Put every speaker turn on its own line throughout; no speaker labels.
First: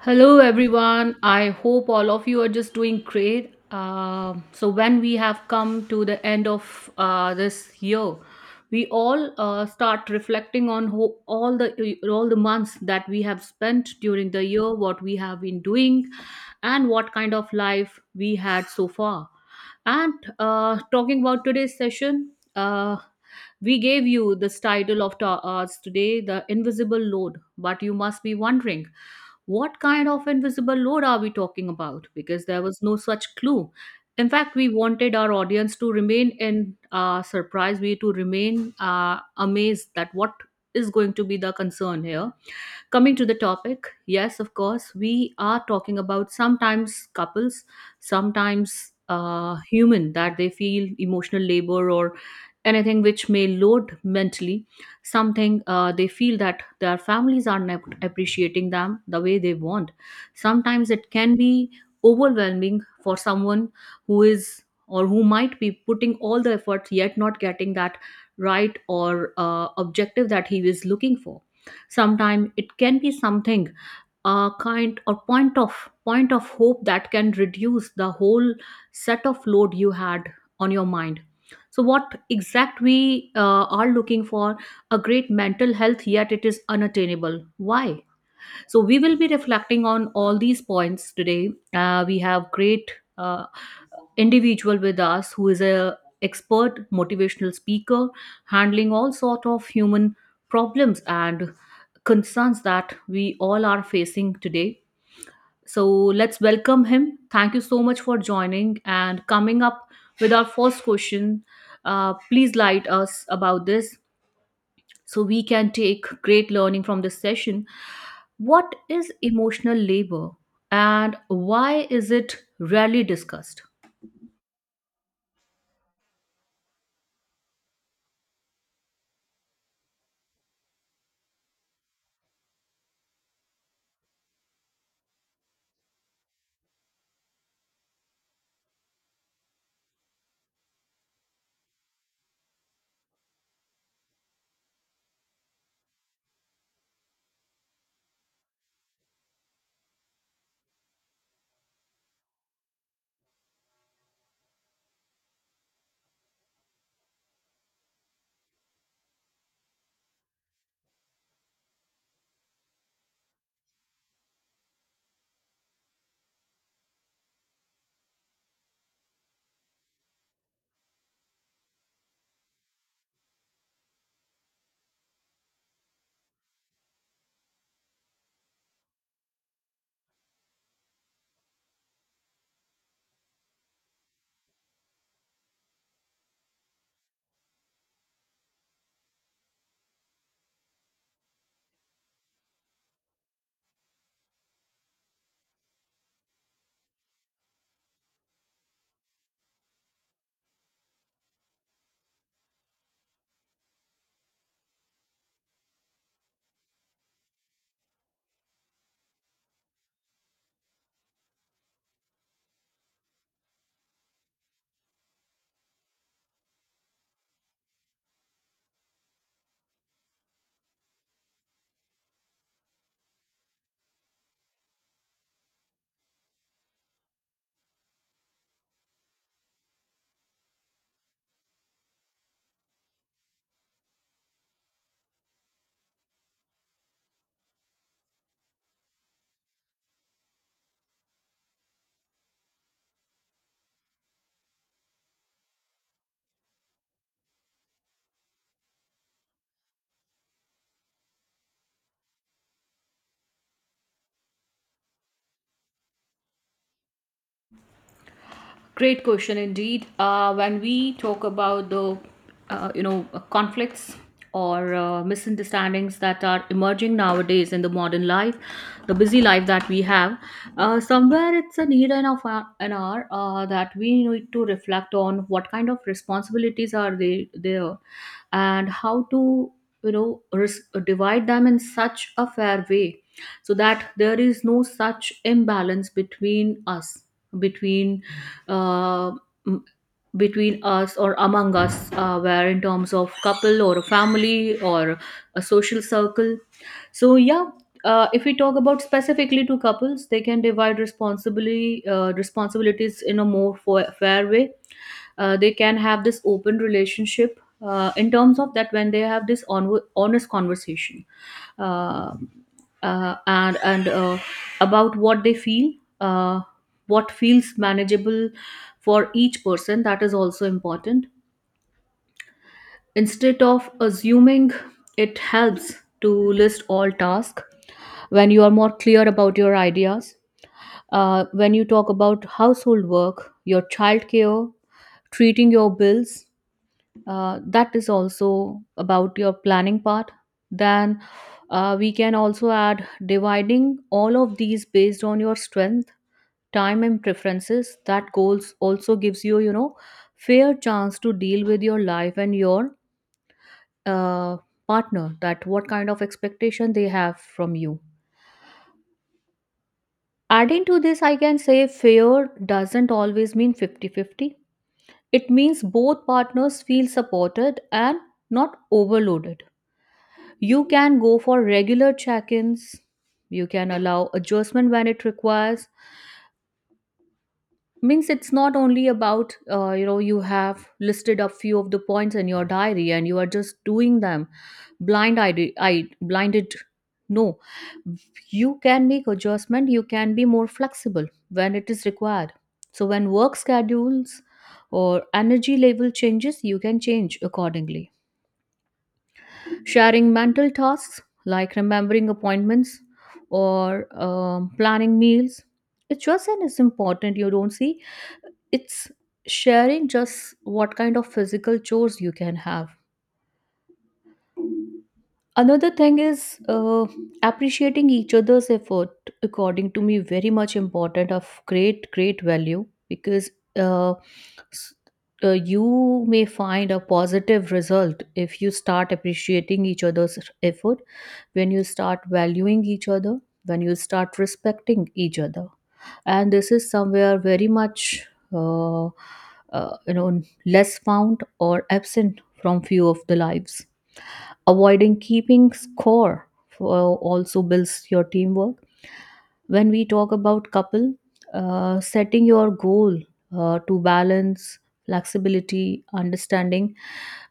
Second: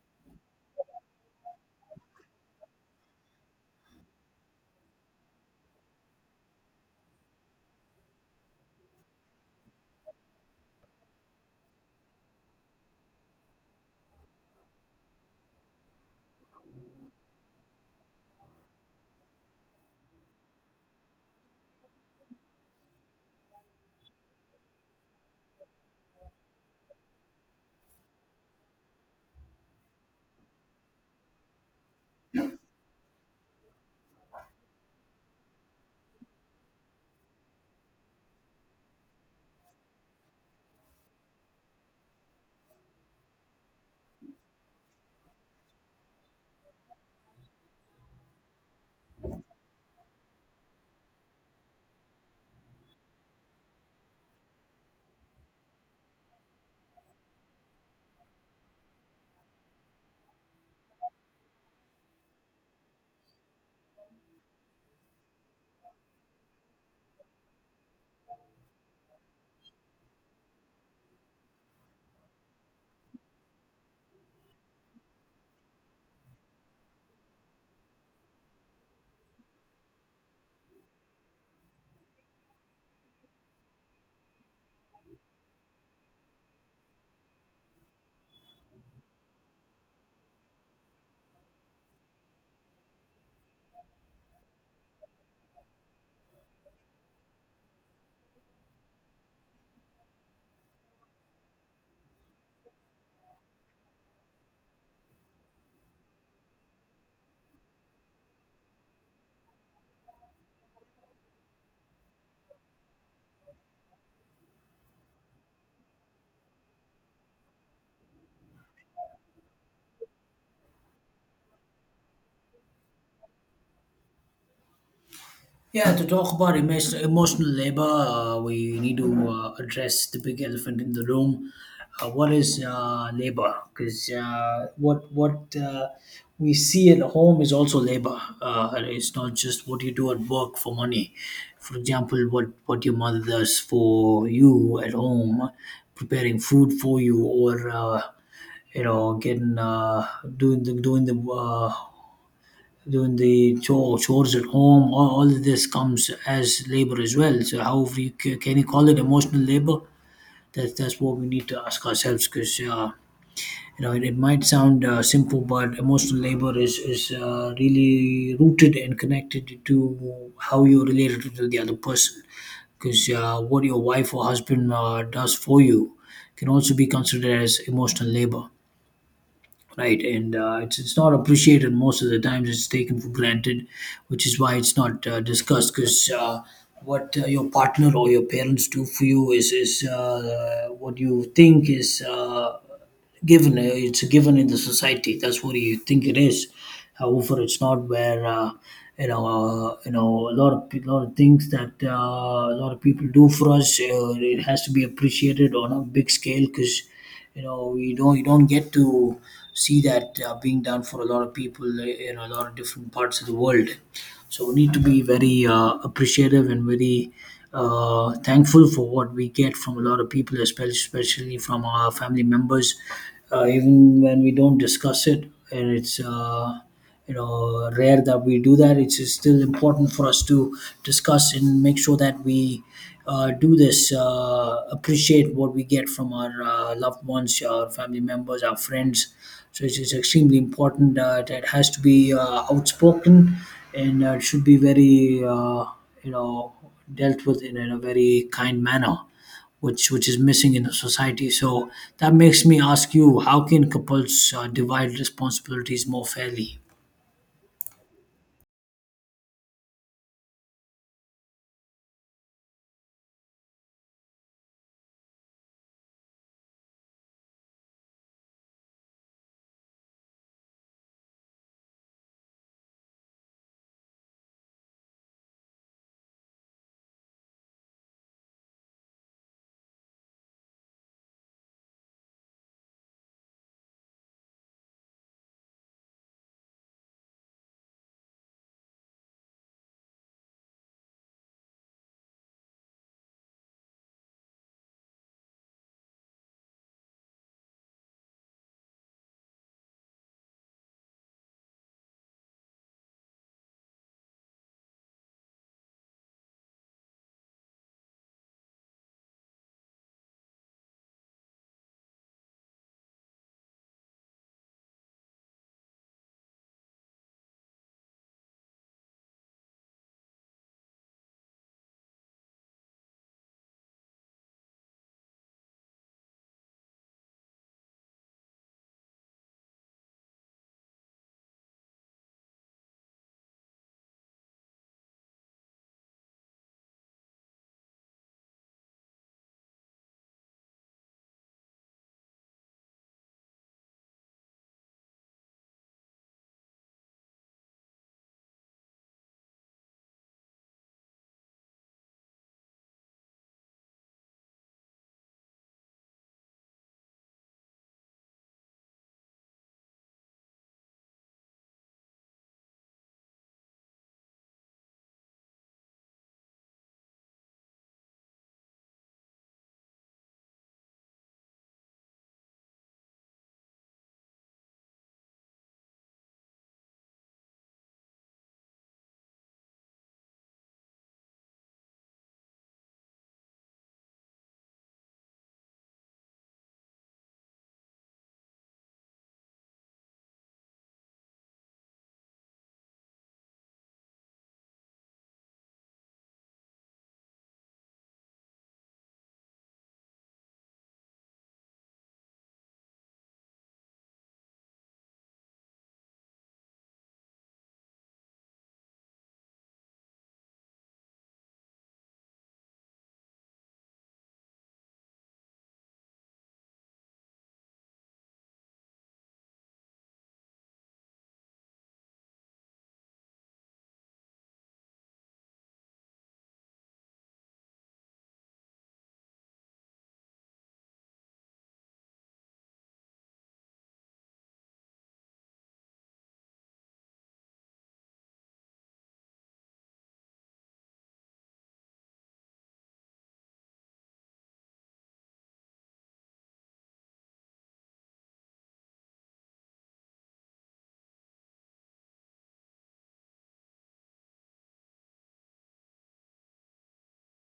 Hello, everyone. I hope all of you are just doing great. When we have come to the end of this year, we all start reflecting on all the months that we have spent during the year, what we have been doing, and what kind of life we had so far. And talking about today's session, uh, we gave you this title of ours today, the invisible load. But you must be wondering what kind of invisible load are we talking about? Because there was no such clue. In fact, we wanted our audience to remain in surprise, we to remain amazed that what is going to be the concern here. Coming to the topic, yes, of course, we are talking about sometimes couples, sometimes human that they feel emotional labor or anything which may load mentally something they feel that their families are not appreciating them the way they want. Sometimes it can be overwhelming for someone who is or who might be putting all the efforts yet not getting that right or objective that he is looking for. Sometimes it can be something kind or point of hope that can reduce the whole set of load you had on your mind. So what exact we are looking for, a great mental health yet it is unattainable. Why? So we will be reflecting on all these points today. We have great uh, individual with us who is a expert motivational speaker handling all sort of human problems and concerns that we all are facing today. So let's welcome him. Thank you so much for joining and coming up with our first question. Please light us about this so we can take great learning from this session. What is emotional labor and why is it rarely discussed?
Yeah, to talk about emotional labor, we need to address the big elephant in the room. What is labor? Because what we see at home is also labor. It's not just what you do at work for money. For example, what your mother does for you at home, preparing food for you, or you know, getting doing the doing the doing the chore, chores at home. All of this comes as labor as well. So can you call it emotional labor? That's what we need to ask ourselves because it, it might sound simple, but emotional labor is really rooted and connected to how you're related to the other person. Because what your wife or husband does for you can also be considered as emotional labor, right? And it's not appreciated. Most of the times it's taken for granted, which is why it's not discussed because what your partner or your parents do for you is what you think is given it's a given in the society. That's what you think it is. However, it's not, where a lot of lot of things that a lot of people do for us, it has to be appreciated on a big scale, because you know you don't get to see that being done for a lot of people in a lot of different parts of the world. So we need to be very appreciative and very thankful for what we get from a lot of people, especially from our family members, even when we don't discuss it. And it's rare that we do. That it's still important for us to discuss and make sure that we do this, appreciate what we get from our loved ones, our family members, our friends. So it's extremely important that it has to be outspoken, and it should be very you know dealt with in a very kind manner, which is missing in the society. So that makes me ask you, how can couples divide responsibilities more fairly?
Great question indeed. When we talk about the, conflicts or misunderstandings that are emerging nowadays in the modern life, the busy life that we have, somewhere it's a need and of an hour that we need to reflect on what kind of responsibilities are they there, and how to divide them in such a fair way so that there is no such imbalance between us, between uh, m- between us or among us, where in terms of couple or a family or a social circle. So yeah, if we talk about specifically to couples, they can divide responsibility, responsibilities in a more fair way. They can have this open relationship in terms of that when they have this honest conversation, uh, and about what they feel, uh, what feels manageable for each person. That is also important. Instead of assuming, it helps to list all tasks when you are more clear about your ideas. When you talk about household work, your childcare, treating your bills, that is also about your planning part. Then we can also add dividing all of these based on your strength, time and preferences. That goals also gives you, you know, fair chance to deal with your life and your uh, partner, that what kind of expectation they have from you. Adding to this, I can say fair doesn't always mean 50-50. It means both partners feel supported and not overloaded. You can go for regular check ins. You can allow adjustment when it requires. Means it's not only about, you have listed a few of the points in your diary and you are just doing them I blinded. No, you can make adjustment. You can be more flexible when it is required. So when work schedules or energy level changes, you can change accordingly. Sharing mental tasks like remembering appointments or planning meals, it's just and it's important. You don't see it's sharing just what kind of physical chores you can have. Another thing is appreciating each other's effort. According to me, very much important of great great value because. Uh, s- you may find a positive result if you start appreciating each other's effort, when you start valuing each other, when you start respecting each other. And this is somewhere very much uh, uh, you know less found or absent from few of the lives. Avoiding keeping score for also builds your teamwork. When we talk about couple, setting your goal to balance flexibility, understanding,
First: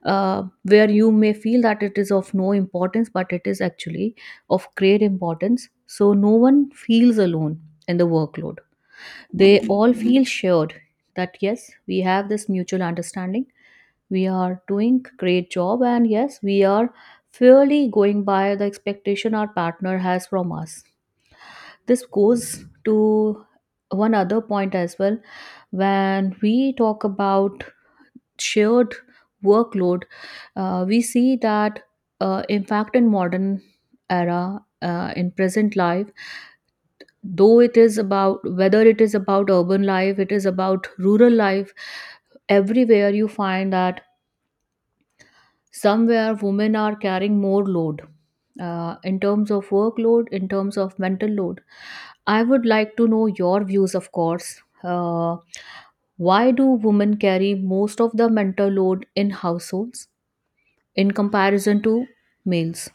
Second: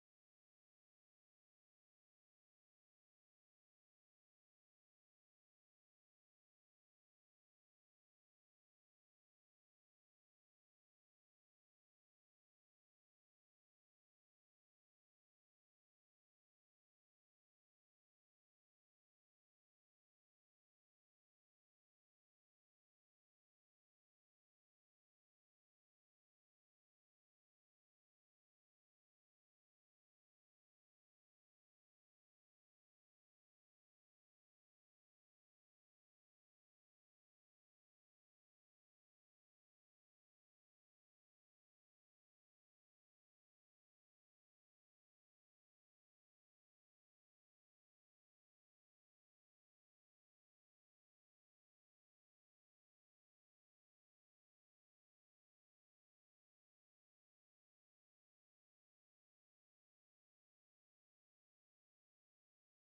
where you may feel that it is of no importance but it is actually of great importance, so no one feels alone in the workload. They all feel shared. That yes, we have this mutual understanding, we are doing great job and yes, we are fairly going by the expectation our partner has from us. This goes to one other point as well. When we talk about shared workload, we see that in fact in modern era, in present life, though it is about whether it is about urban life, it is about rural life, everywhere you find that somewhere women are carrying more load, in terms of workload, in terms of mental load. I would like to know your views, of course. uh, why do women carry most of the mental load in households in comparison to males?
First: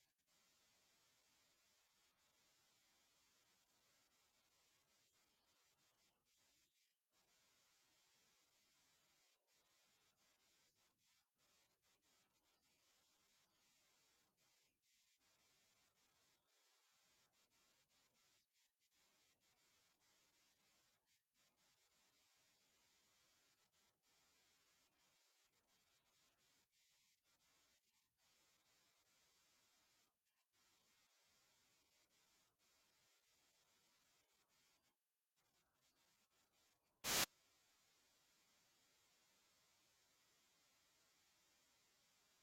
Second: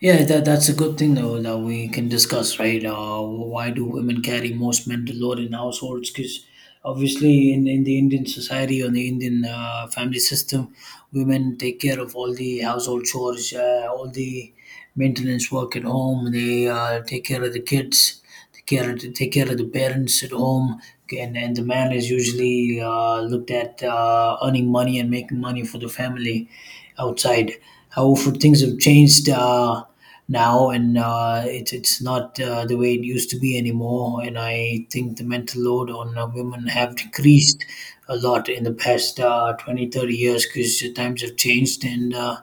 Yeah, that's a good thing though that we can discuss, right? Why do women carry most mental load in households? Because obviously, in the Indian society or the Indian family system, women take care of all the household chores, all the maintenance work at home. They take care of the kids, take care of the parents at home, and the man is usually looked at earning money and making money for the family outside. However, things have changed now, and it's not the way it used to be anymore. And I think the mental load on women have decreased a lot in the past 20, 30 years because times have changed and. Uh,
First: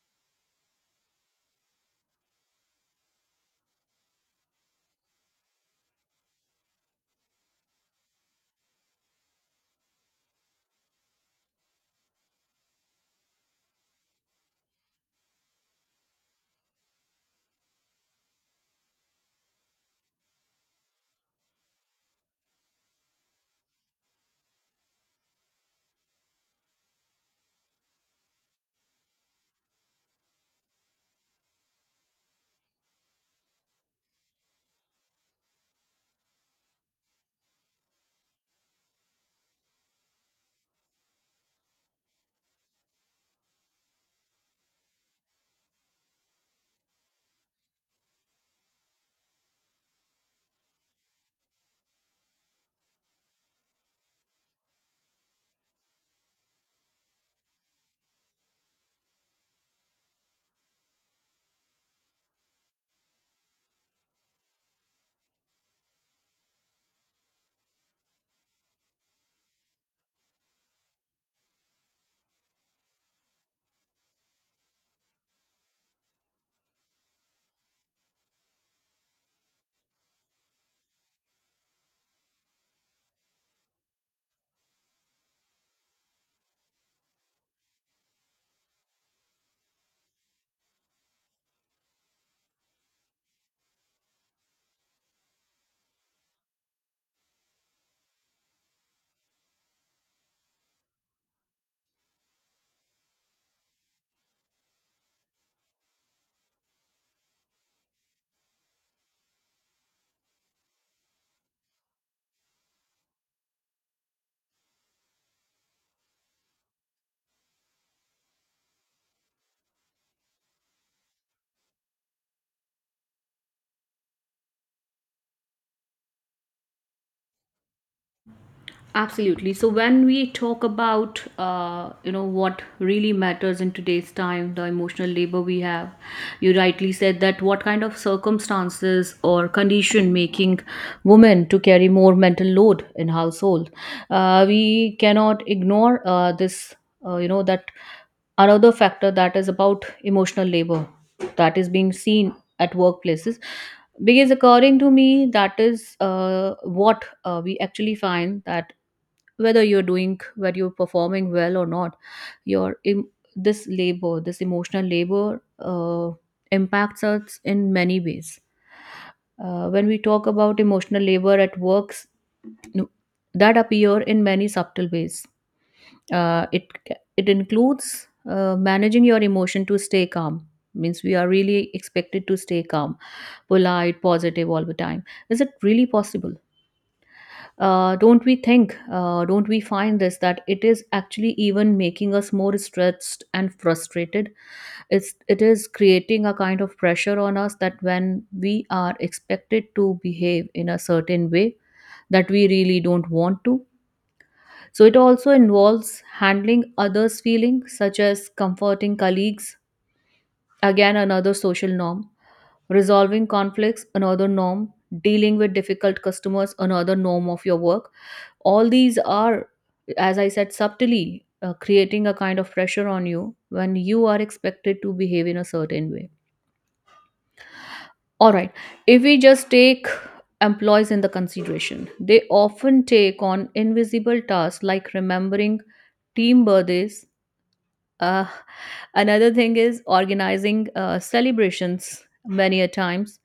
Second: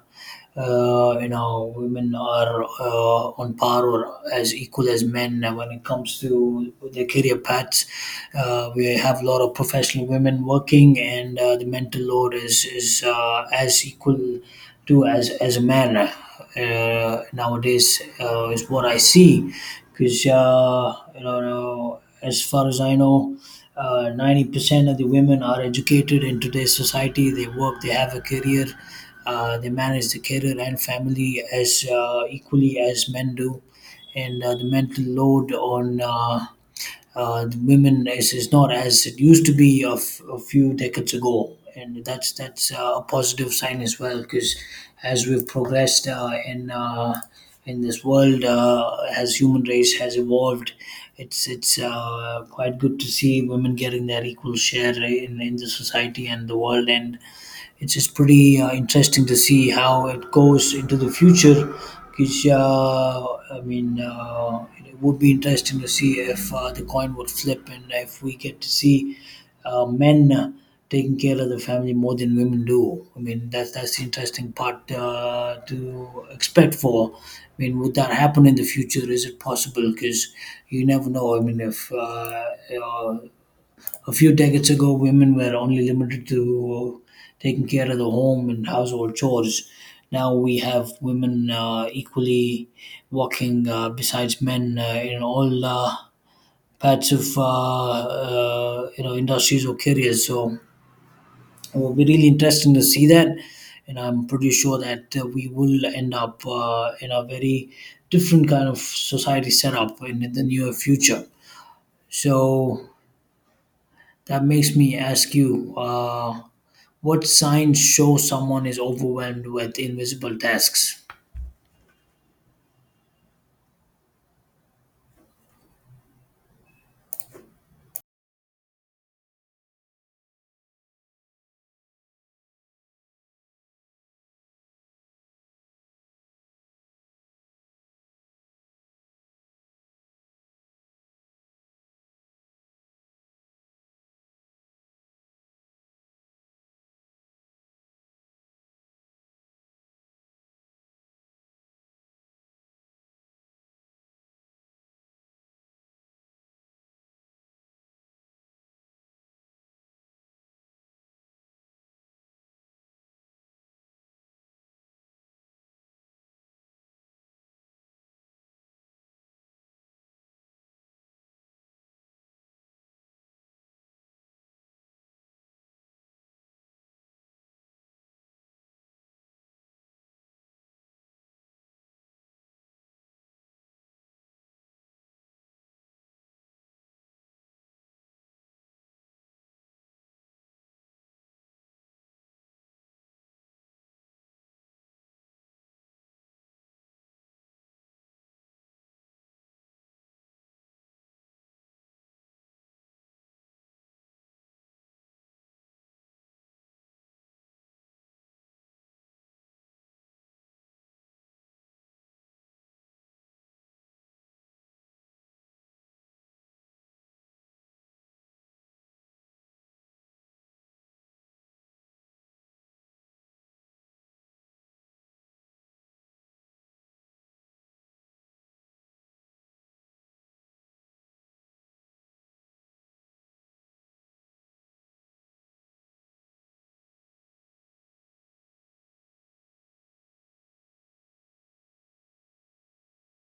uh, You know, women are on par or as equal as men when it comes to their career paths. Uh, we have a lot of professional women working, and the mental load is as equal to as a man nowadays, is what I see. Because you know, as far as I know, 90% of the women are educated in today's society. They work, they have a career, they manage the career and family as equally as men do, and the mental load on the women is not as it used to be a few decades ago, and that's a positive sign as well, because as we've progressed in this world, as human race has evolved, it's quite good to see women getting their equal share in the society and the world, and it's just pretty interesting to see how it goes into the future. Because I mean, it would be interesting to see if the coin would flip and if we get to see men taking care of the family more than women do. I mean, that's the interesting part to expect for. I mean, would that happen in the future? Is it possible? Because you never know. I mean, if uh, a few decades ago, women were only limited to taking care of the home and household chores. Now we have women equally working besides men in all parts of you know, industries or careers. So it will be really interesting to see that, and I'm pretty sure that we will end up in a very different kind of society setup in the near future. So that makes me ask you, what signs show someone is overwhelmed with invisible tasks?
Absolutely. So when we talk about what really matters in today's time, the emotional labor we have, you rightly said that what kind of circumstances or condition making women to carry more mental load in household. We cannot ignore this. You know that another factor that is about emotional labor that is being seen at workplaces, because according to me that is what we actually find that whether you're doing, whether you're performing well or not, your this labor, this emotional labor impacts us in many ways. When we talk about emotional labor at works, no- that appear in many subtle ways. It it includes managing your emotion to stay calm. Means we are really expected to stay calm, polite, positive all the time. Is it really possible? Don't we don't we find this that it is actually even making us more stressed and frustrated? It's it is creating a kind of pressure on us that when we are expected to behave in a certain way that we really don't want to. So it also involves handling others' feelings, such as comforting colleagues, again another social norm, resolving conflicts, another norm, dealing with difficult customers, another norm of your work. All these are, as I said, subtly creating a kind of pressure on you when you are expected to behave in a certain way. All right, if we just take employees in the consideration, they often take on invisible tasks like remembering team birthdays. uh, Another thing is organizing celebrations many a times,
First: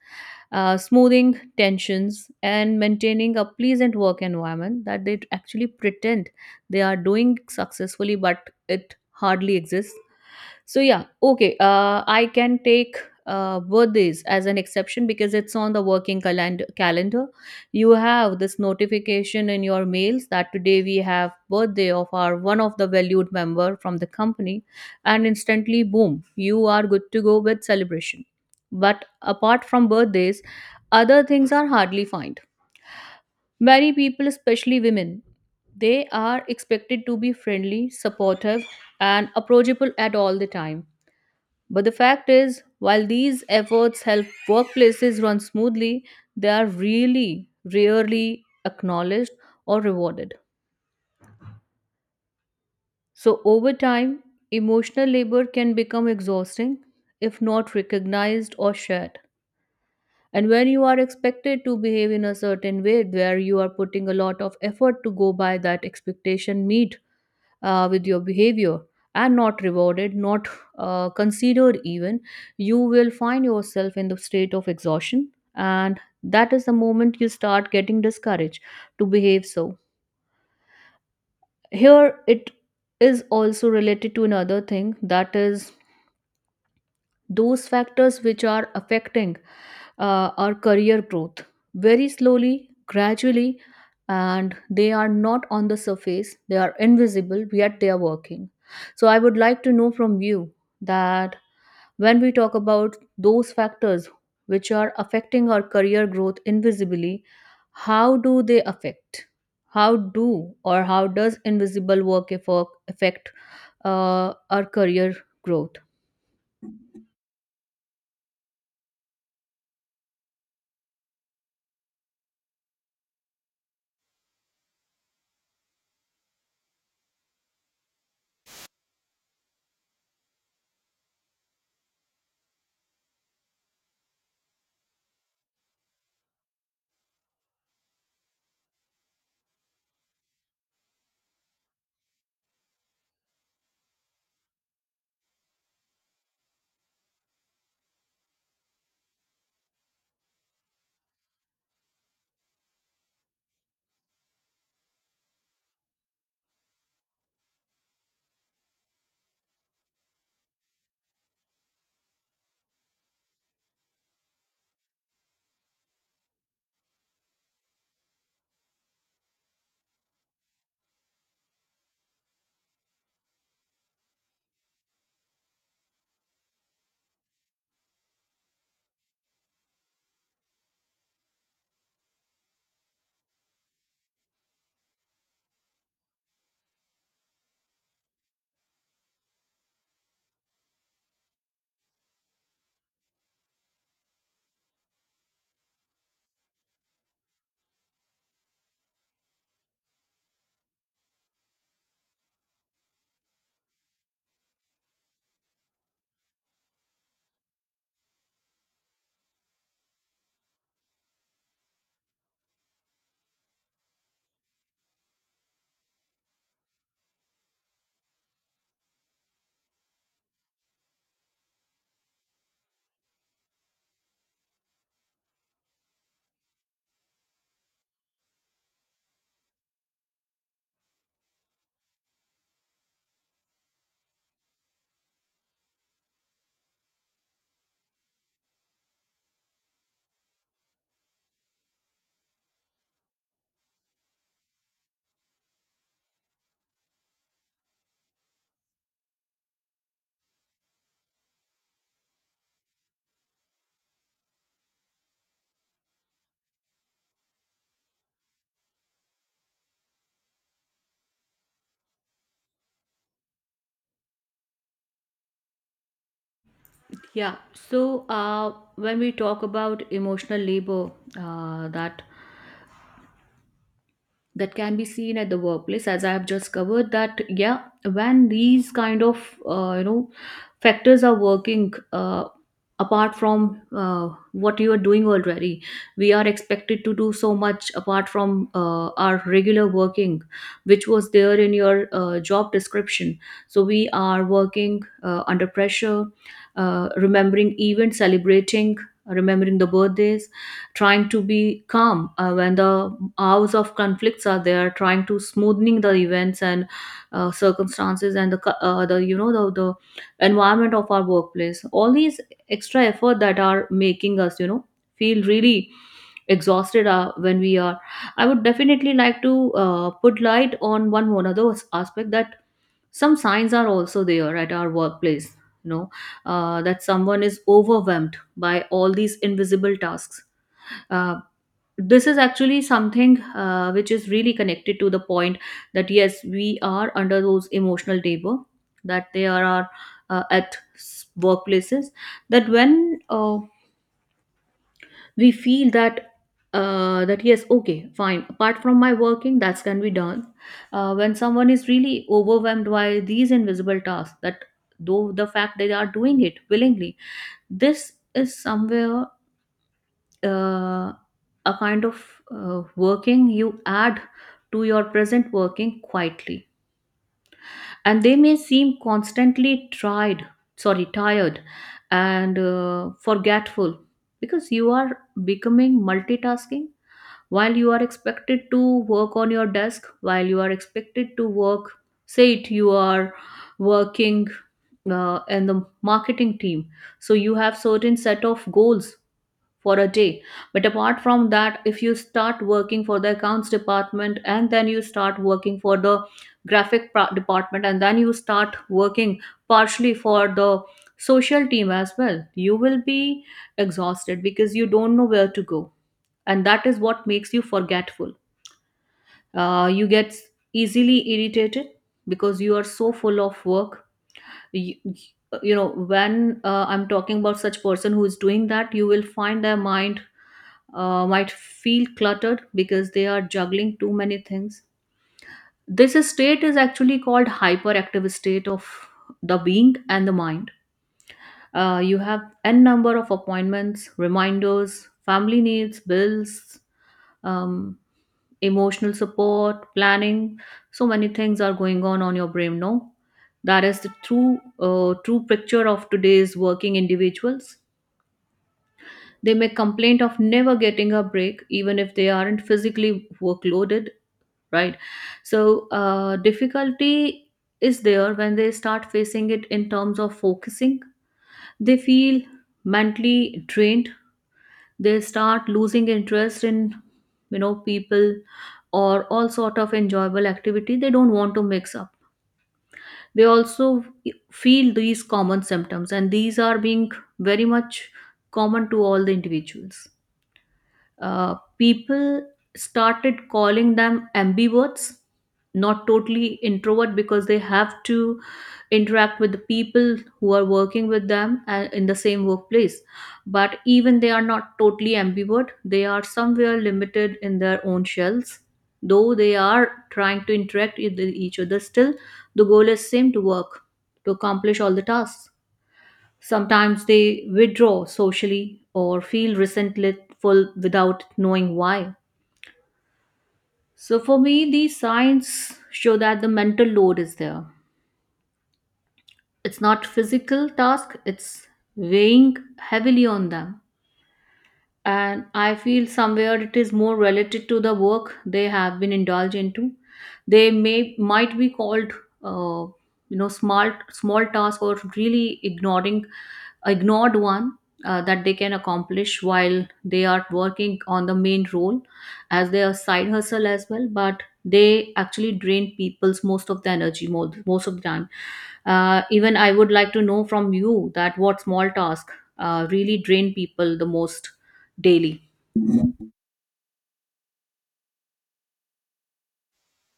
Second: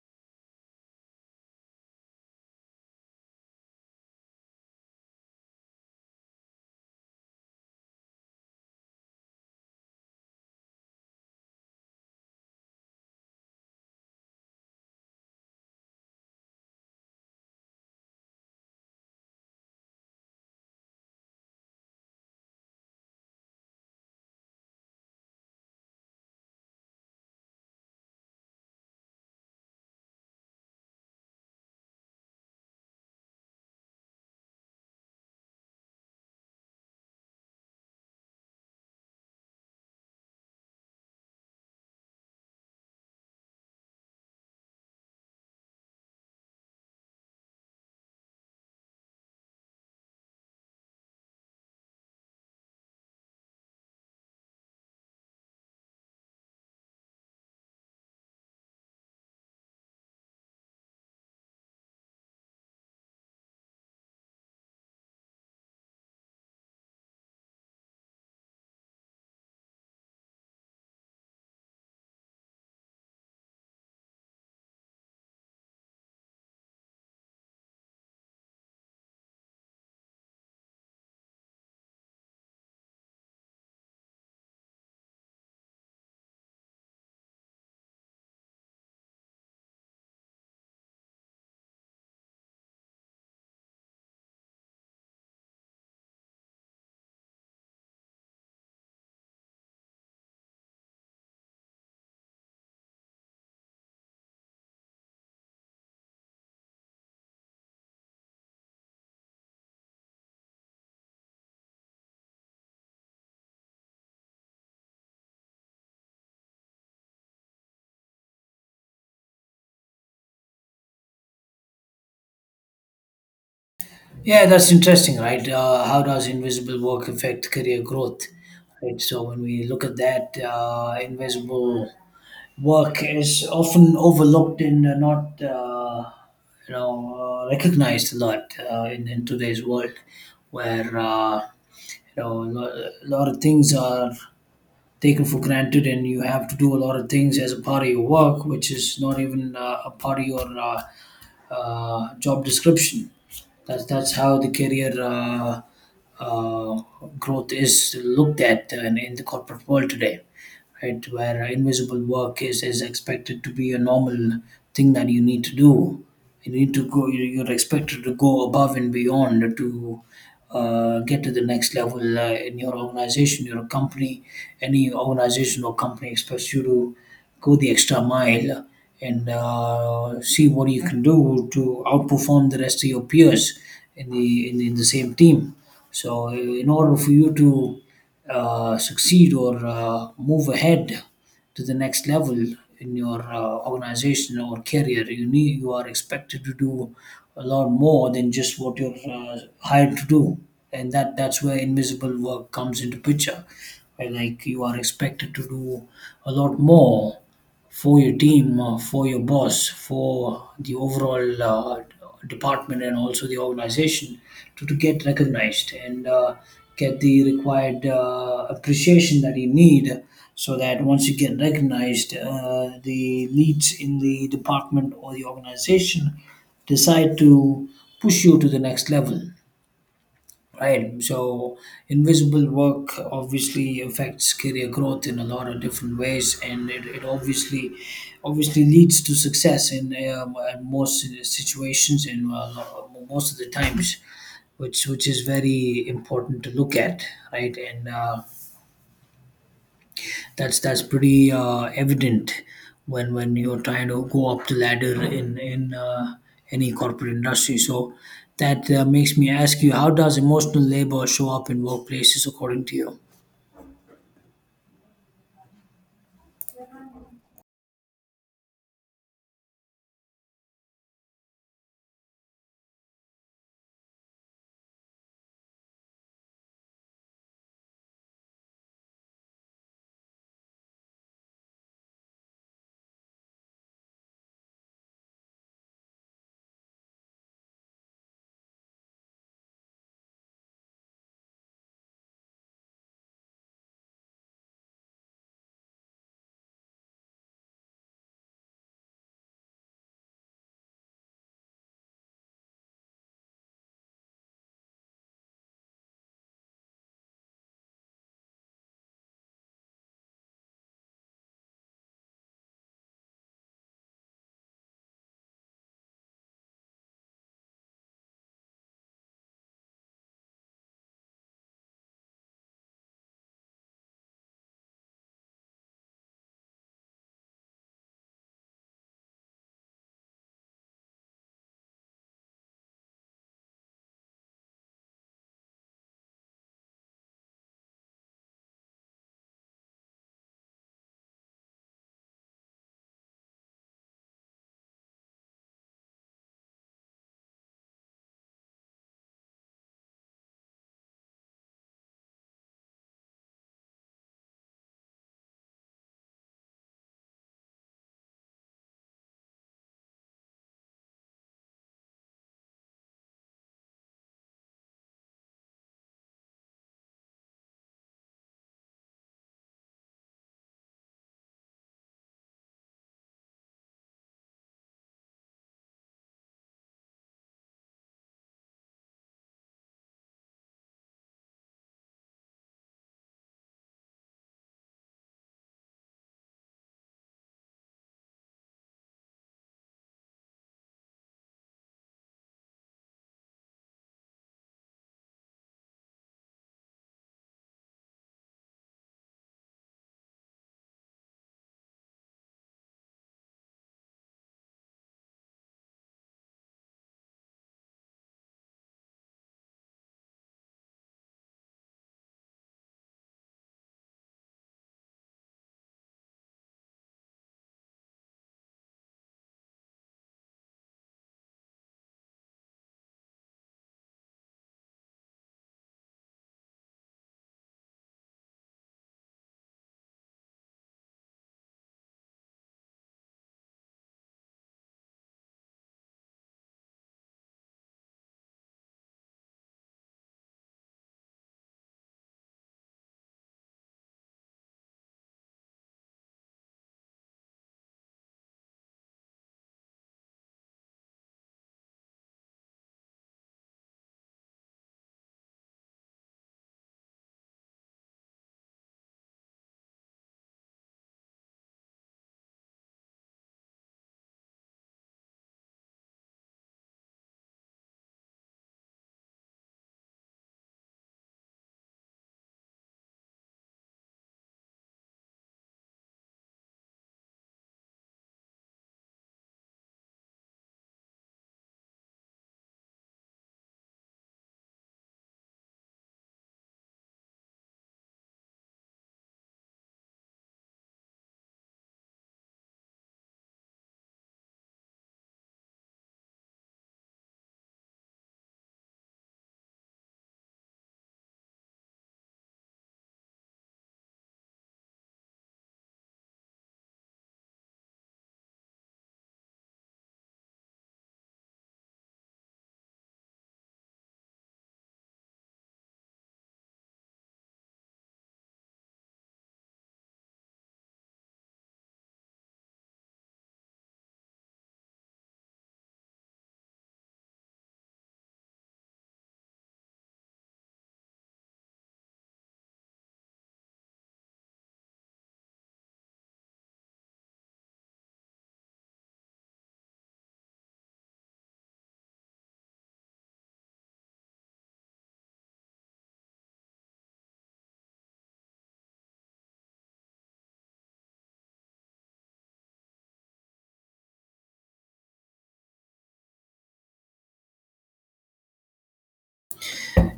smoothing tensions, and maintaining a pleasant work environment that they actually pretend they are doing successfully, but it hardly exists. So, yeah, okay, I can take birthdays as an exception because it's on the working calendar. You have this notification in your mails that today we have birthday of our one of the valued member from the company, and instantly boom, you are good to go with celebration. But apart from birthdays, other things are hardly found. Many people, especially women, they are expected to be friendly, supportive, and approachable at all the time. But the fact is, while these efforts help workplaces run smoothly, they are really rarely acknowledged or rewarded. So, over time, emotional labor can become exhausting if not recognized or shared. And when you are expected to behave in a certain way where you are putting a lot of effort to go by that expectation, meet with your behavior, and not rewarded, not considered even, you will find yourself in the state of exhaustion. And that is the moment you start getting discouraged to behave so. Here it is also related to another thing, that is those factors which are affecting our career growth very slowly, gradually, and they are not on the surface, they are invisible, yet they are working. So, I would like to know from you that when we talk about those factors which are affecting our career growth invisibly, how do they affect? How do, or how does invisible work affect our career growth?
Yeah, that's interesting, right? How does invisible work affect career growth? Right. So when we look at that, invisible work is often overlooked and not, you know, recognized a lot in today's world, where you know, a lot of things are taken for granted, and you have to do a lot of things as a part of your work, which is not even a part of your job description. That's how the career uh, growth is looked at in the corporate world today, right? Where invisible work is expected to be a normal thing that you need to do. You're expected to go above and beyond to get to the next level in your organization, your company. Any organization or company expects you to go the extra mile and see what you can do to outperform the rest of your peers in the in the same team. So, in order for you to succeed or move ahead to the next level in your organization or career, you are expected to do a lot more than just what you're hired to do. And that's where invisible work comes into picture, where, like, you are expected to do a lot more for your team, for your boss, for the overall department, and also the organization, to get recognized and get the required appreciation that you need, so that once you get recognized, the leads in the department or the organization decide to push you to the next level. Right. So invisible work obviously affects career growth in a lot of different ways, and it obviously leads to success in most situations and most of the times, which is very important to look at, right? And that's pretty evident when you're trying to go up the ladder in any corporate industry. So that makes me ask you, how does emotional labor show up in workplaces according to you?
Yeah. So when we talk about emotional labor, uh, that that can be seen at the workplace as I have just covered that, yeah, when these kind of uh, you know factors are working, apart from what you are doing already. We are expected to do so much apart from our regular working which was there in your job description. So we are working under pressure, remembering events, celebrating, remembering the birthdays, trying to be calm when the hours of conflicts are there, trying to smoothing the events and circumstances and the the environment of our workplace. All these extra effort that are making us, you know, feel really exhausted when we are. I would definitely like to put light on one other aspect, that some signs are also there at our workplace, you know, that someone is overwhelmed by all these invisible tasks. Uh, this is actually something which is really connected to the point that yes, we are under those emotional labor, that they are at workplaces, that when we feel that that yes, okay, fine, apart from my working that's can be done. When someone is really overwhelmed by these invisible tasks, that though the fact they are doing it willingly, this is somewhere uh, a kind of working you add to your present working quietly, and they may seem constantly tried, sorry, tired, and forgetful, because you are becoming multitasking while you are expected to work on your desk, while you are expected to work. Say it, you are working in the marketing team, so you have certain set of goals for a day. But apart from that, if you start working for the accounts department, and then you start working for the department, and then you start working partially for the social team as well, you will be exhausted because you don't know where to go, and that is what makes you forgetful. You get easily irritated because you are so full of work. You, you know when I'm talking about such person who is doing that, you will find their mind might feel cluttered because they are juggling too many things. This state is actually called hyperactive state of the being and the mind. You have n number of appointments, reminders, family needs, bills, um, emotional support, planning. So many things are going on your brain. No, that is the true picture of today's working individuals. They may complain of never getting a break, even if they aren't physically workloaded, right? So difficulty is there when they start facing it in terms of focusing. They feel mentally drained. They start losing interest in, you know, people, or all sort of enjoyable activity. They don't want to mix up. They also feel these common symptoms, and these are being very much common to all the individuals. People started calling them ambiverts, not totally introvert, because they have to interact with the people who are working with them in the same workplace. But even they are not totally ambivert, they are somewhere limited in their own shells. Though they are trying to interact with each other, still the goal is same, to work, to accomplish all the tasks. Sometimes they withdraw socially or feel resentful without knowing why. So, for me, these signs show that the mental load is there. It's not physical task, it's weighing heavily on them. And I feel somewhere it is more related to the work they have been indulged into. They may might be called uh, small task, or really ignoring ignored one, that they can accomplish while they are working on the main role, as their side hustle as well, but they actually drain people's most of the energy, most of the time. Even I would like to know from you that what small task really drain people the most daily.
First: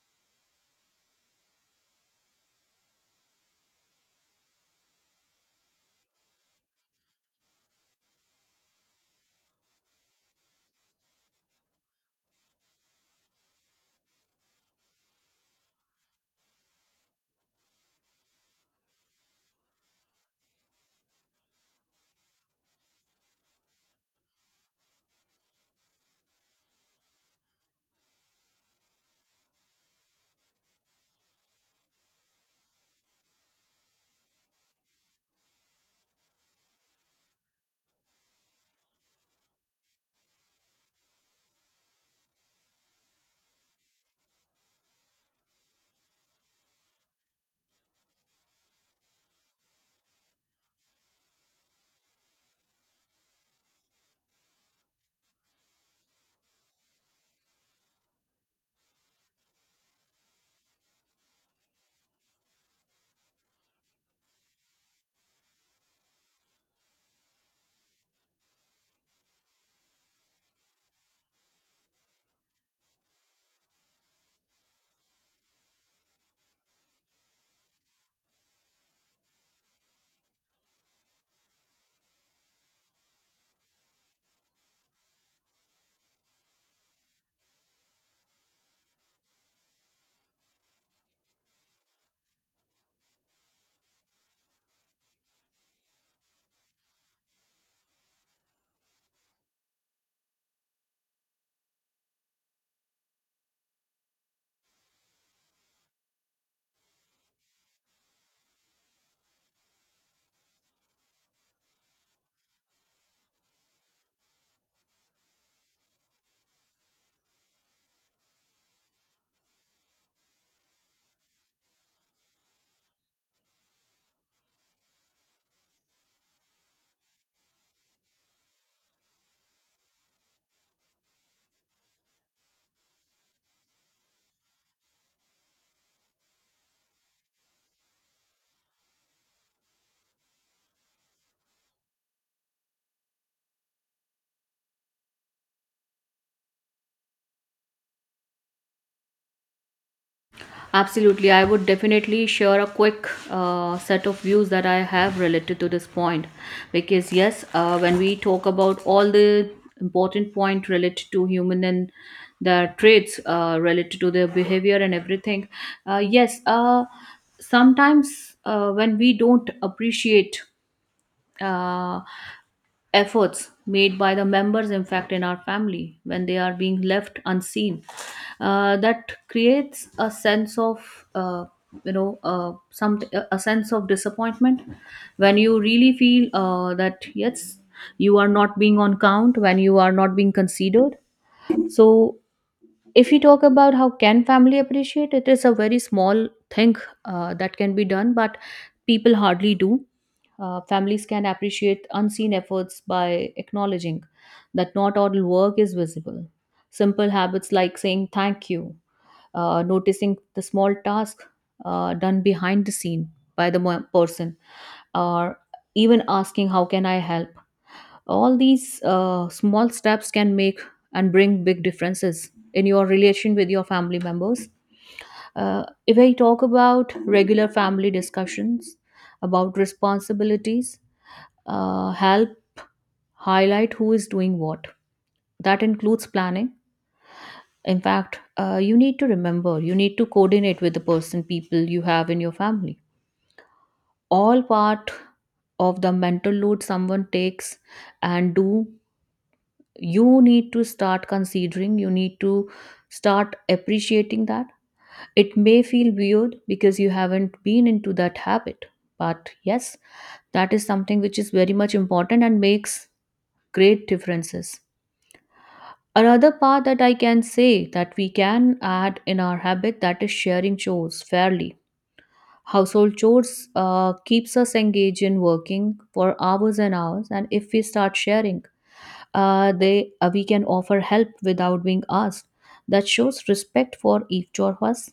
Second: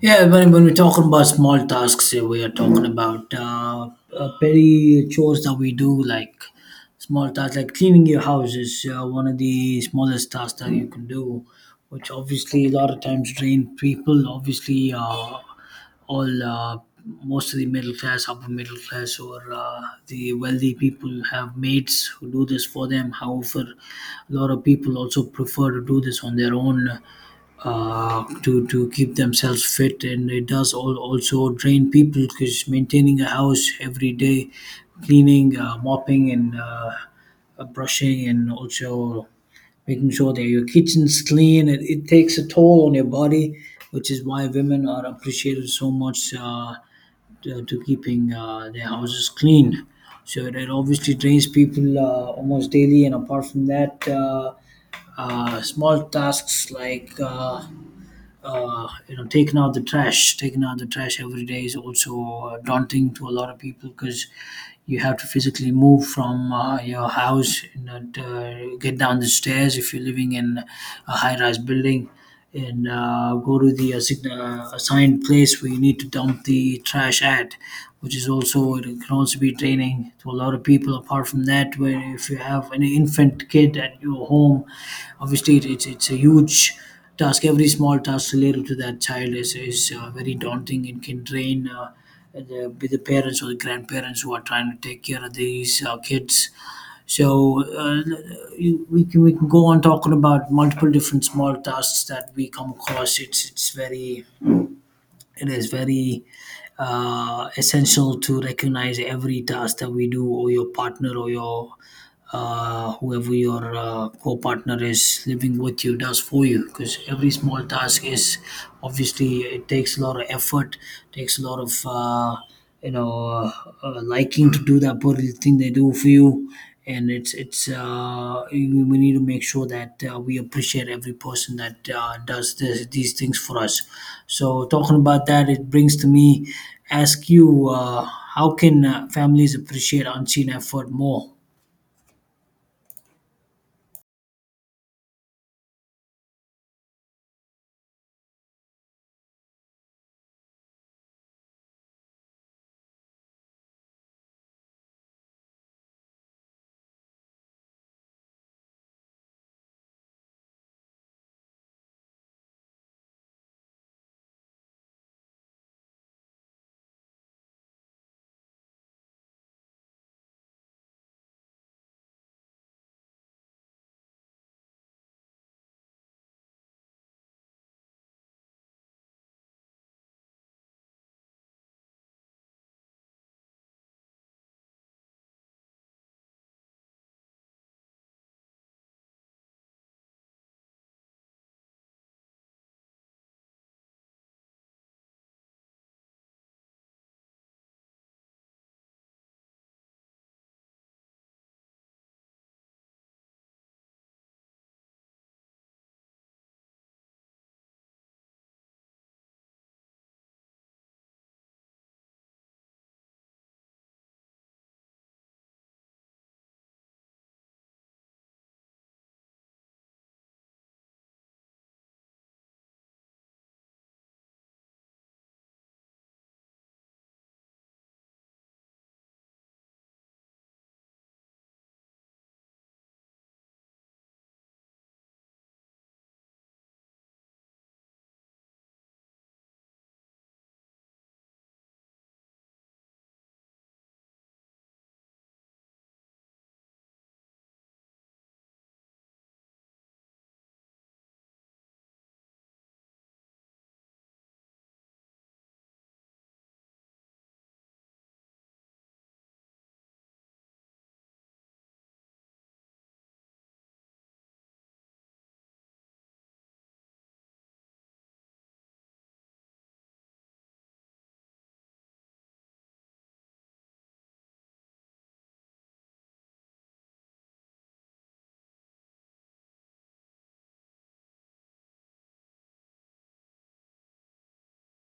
Yeah, when we're talking about small tasks, eh, we are talking about petty chores that we do, like small tasks, like cleaning your house is one of the smallest tasks that you can do, which obviously a lot of times drain people. Obviously, all most of the middle class, upper middle class, or the wealthy people have mates who do this for them. However, a lot of people also prefer to do this on their own to keep themselves fit, and it does also drain people because maintaining a house every day, cleaning, mopping, and brushing, and also making sure that your kitchen's clean. It takes a toll on your body, which is why women are appreciated so much to keeping their houses clean. So it obviously drains people almost daily, and apart from that. Small tasks like you know, taking out the trash every day is also daunting to a lot of people, because you have to physically move from your house and get down the stairs if you're living in a high-rise building, and go to the assigned place where you need to dump the trash at, which is also, it can also be draining to a lot of people. Apart from that, where if you have an infant kid at your home, obviously, it's a huge task. Every small task related to that child is very daunting. It can drain the parents or the grandparents who are trying to take care of these kids. So we can go on talking about multiple different small tasks that we come across. It's very it is very essential to recognize every task that we do, or your partner, or your whoever your co-partner is living with you does for you, because every small task is obviously, it takes a lot of effort, takes a lot of you know uh, liking to do that particular thing they do for you, and it's we need to make sure that we appreciate every person that these things for us. So talking about that, it brings to me ask you, how can families appreciate unseen effort more?
Absolutely, I would definitely share a quick set of views that I have related to this point, because yes, when we talk about all the important point related to human and their traits related to their behavior and everything, yes, sometimes when we don't appreciate. Uh, Efforts made by the members, in fact, in our family, when they are being left unseen, that creates a sense of, you know some a sense of disappointment, when you really feel that yes, you are not being on count, when you are not being considered. So if you talk about how can family appreciate, it is a very small thing that can be done, but people hardly do. Families can appreciate unseen efforts by acknowledging that not all work is visible. Simple habits like saying thank you, noticing the small task done behind the scene by the person, or even asking how can I help, all these small steps can make and bring big differences in your relation with your family members. If I talk about regular family discussions about responsibilities, help highlight who is doing what. That includes planning. In fact, you need to remember, you need to coordinate with the person, people you have in your family, all part of the mental load someone takes. And do, you need to start considering, you need to start appreciating that. It may feel weird because you haven't been into that habit, but yes, that is something which is very much important and makes great differences. Another part that I can say that we can add in our habit, that is sharing chores fairly. Household chores keeps us engaged in working for hours and hours, and if we start sharing, they we can offer help without being asked. That shows respect for each of us.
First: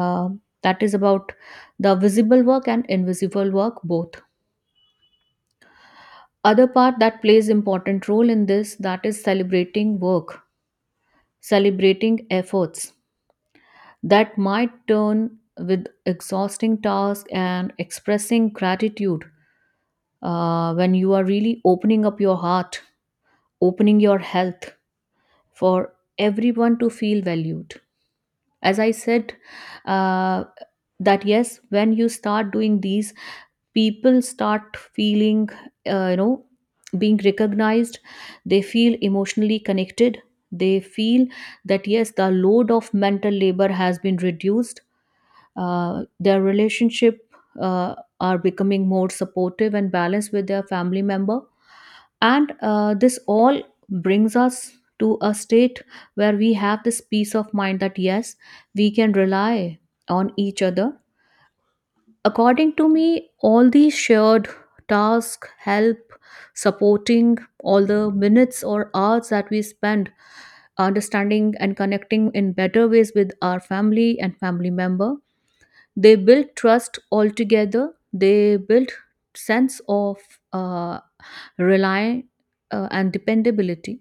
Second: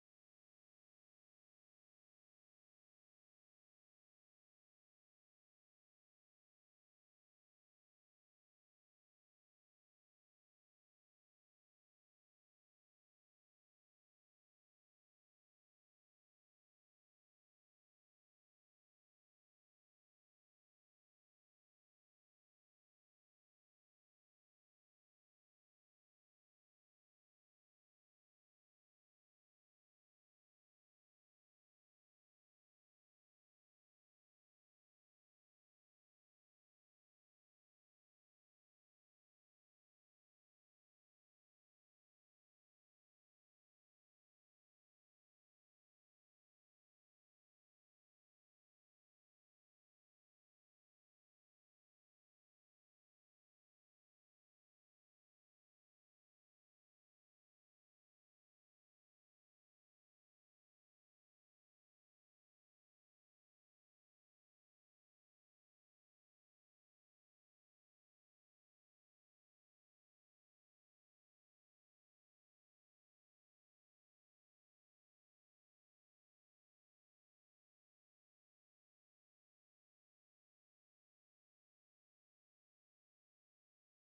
Uh, that is about the visible work and invisible work both. Other part that plays important role in this, that is celebrating work, celebrating efforts that might turn with exhausting task, and expressing gratitude, when you are really opening up your heart, opening your health for everyone to feel valued. As I said, uh, that yes, when you start doing these, people start feeling, you know, being recognized. They feel emotionally connected. They feel that yes, the load of mental labor has been reduced. Their relationship uh, are becoming more supportive and balanced with their family member. And this all brings us to a state where we have this peace of mind, that yes, we can rely on each other. According to me, all these shared tasks help supporting all the minutes or hours that we spend understanding and connecting in better ways with our family and family member. They build trust altogether. They build sense of uh, rely and dependability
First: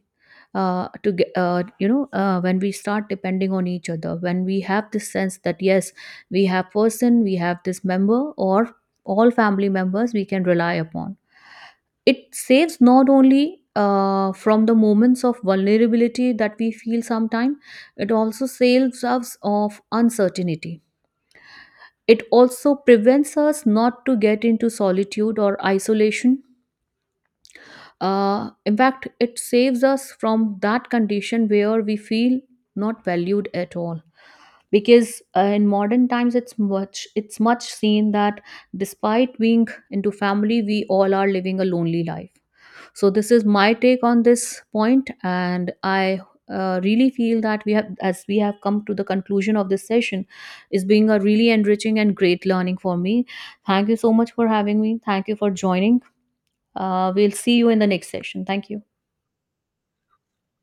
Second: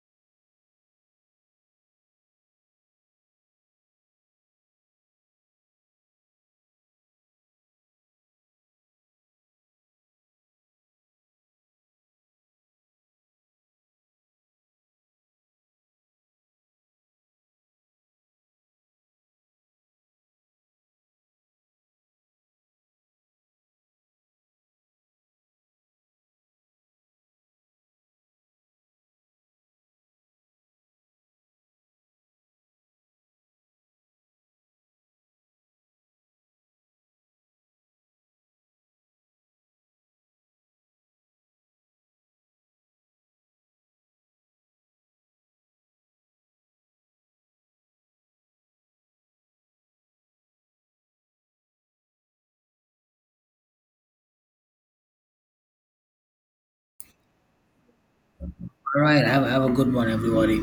to get, when we start depending on each other, when we have this sense that yes, we have person, we have this member, or all family members we can rely upon, it saves not only from the moments of vulnerability that we feel sometime. It also saves us of uncertainty. It also prevents us not to get into solitude or isolation. In fact, it saves us from that condition where we feel not valued at all. Because in modern times, it's much seen that despite being into family, we all are living a lonely life. So this is my take on this point, and I really feel that we have, as we have come to the conclusion of this session, is being a really enriching and great learning for me. Thank you so much for having me. Thank you for joining. We'll see you in the next session. Thank you.
All right. Have a good one, everybody.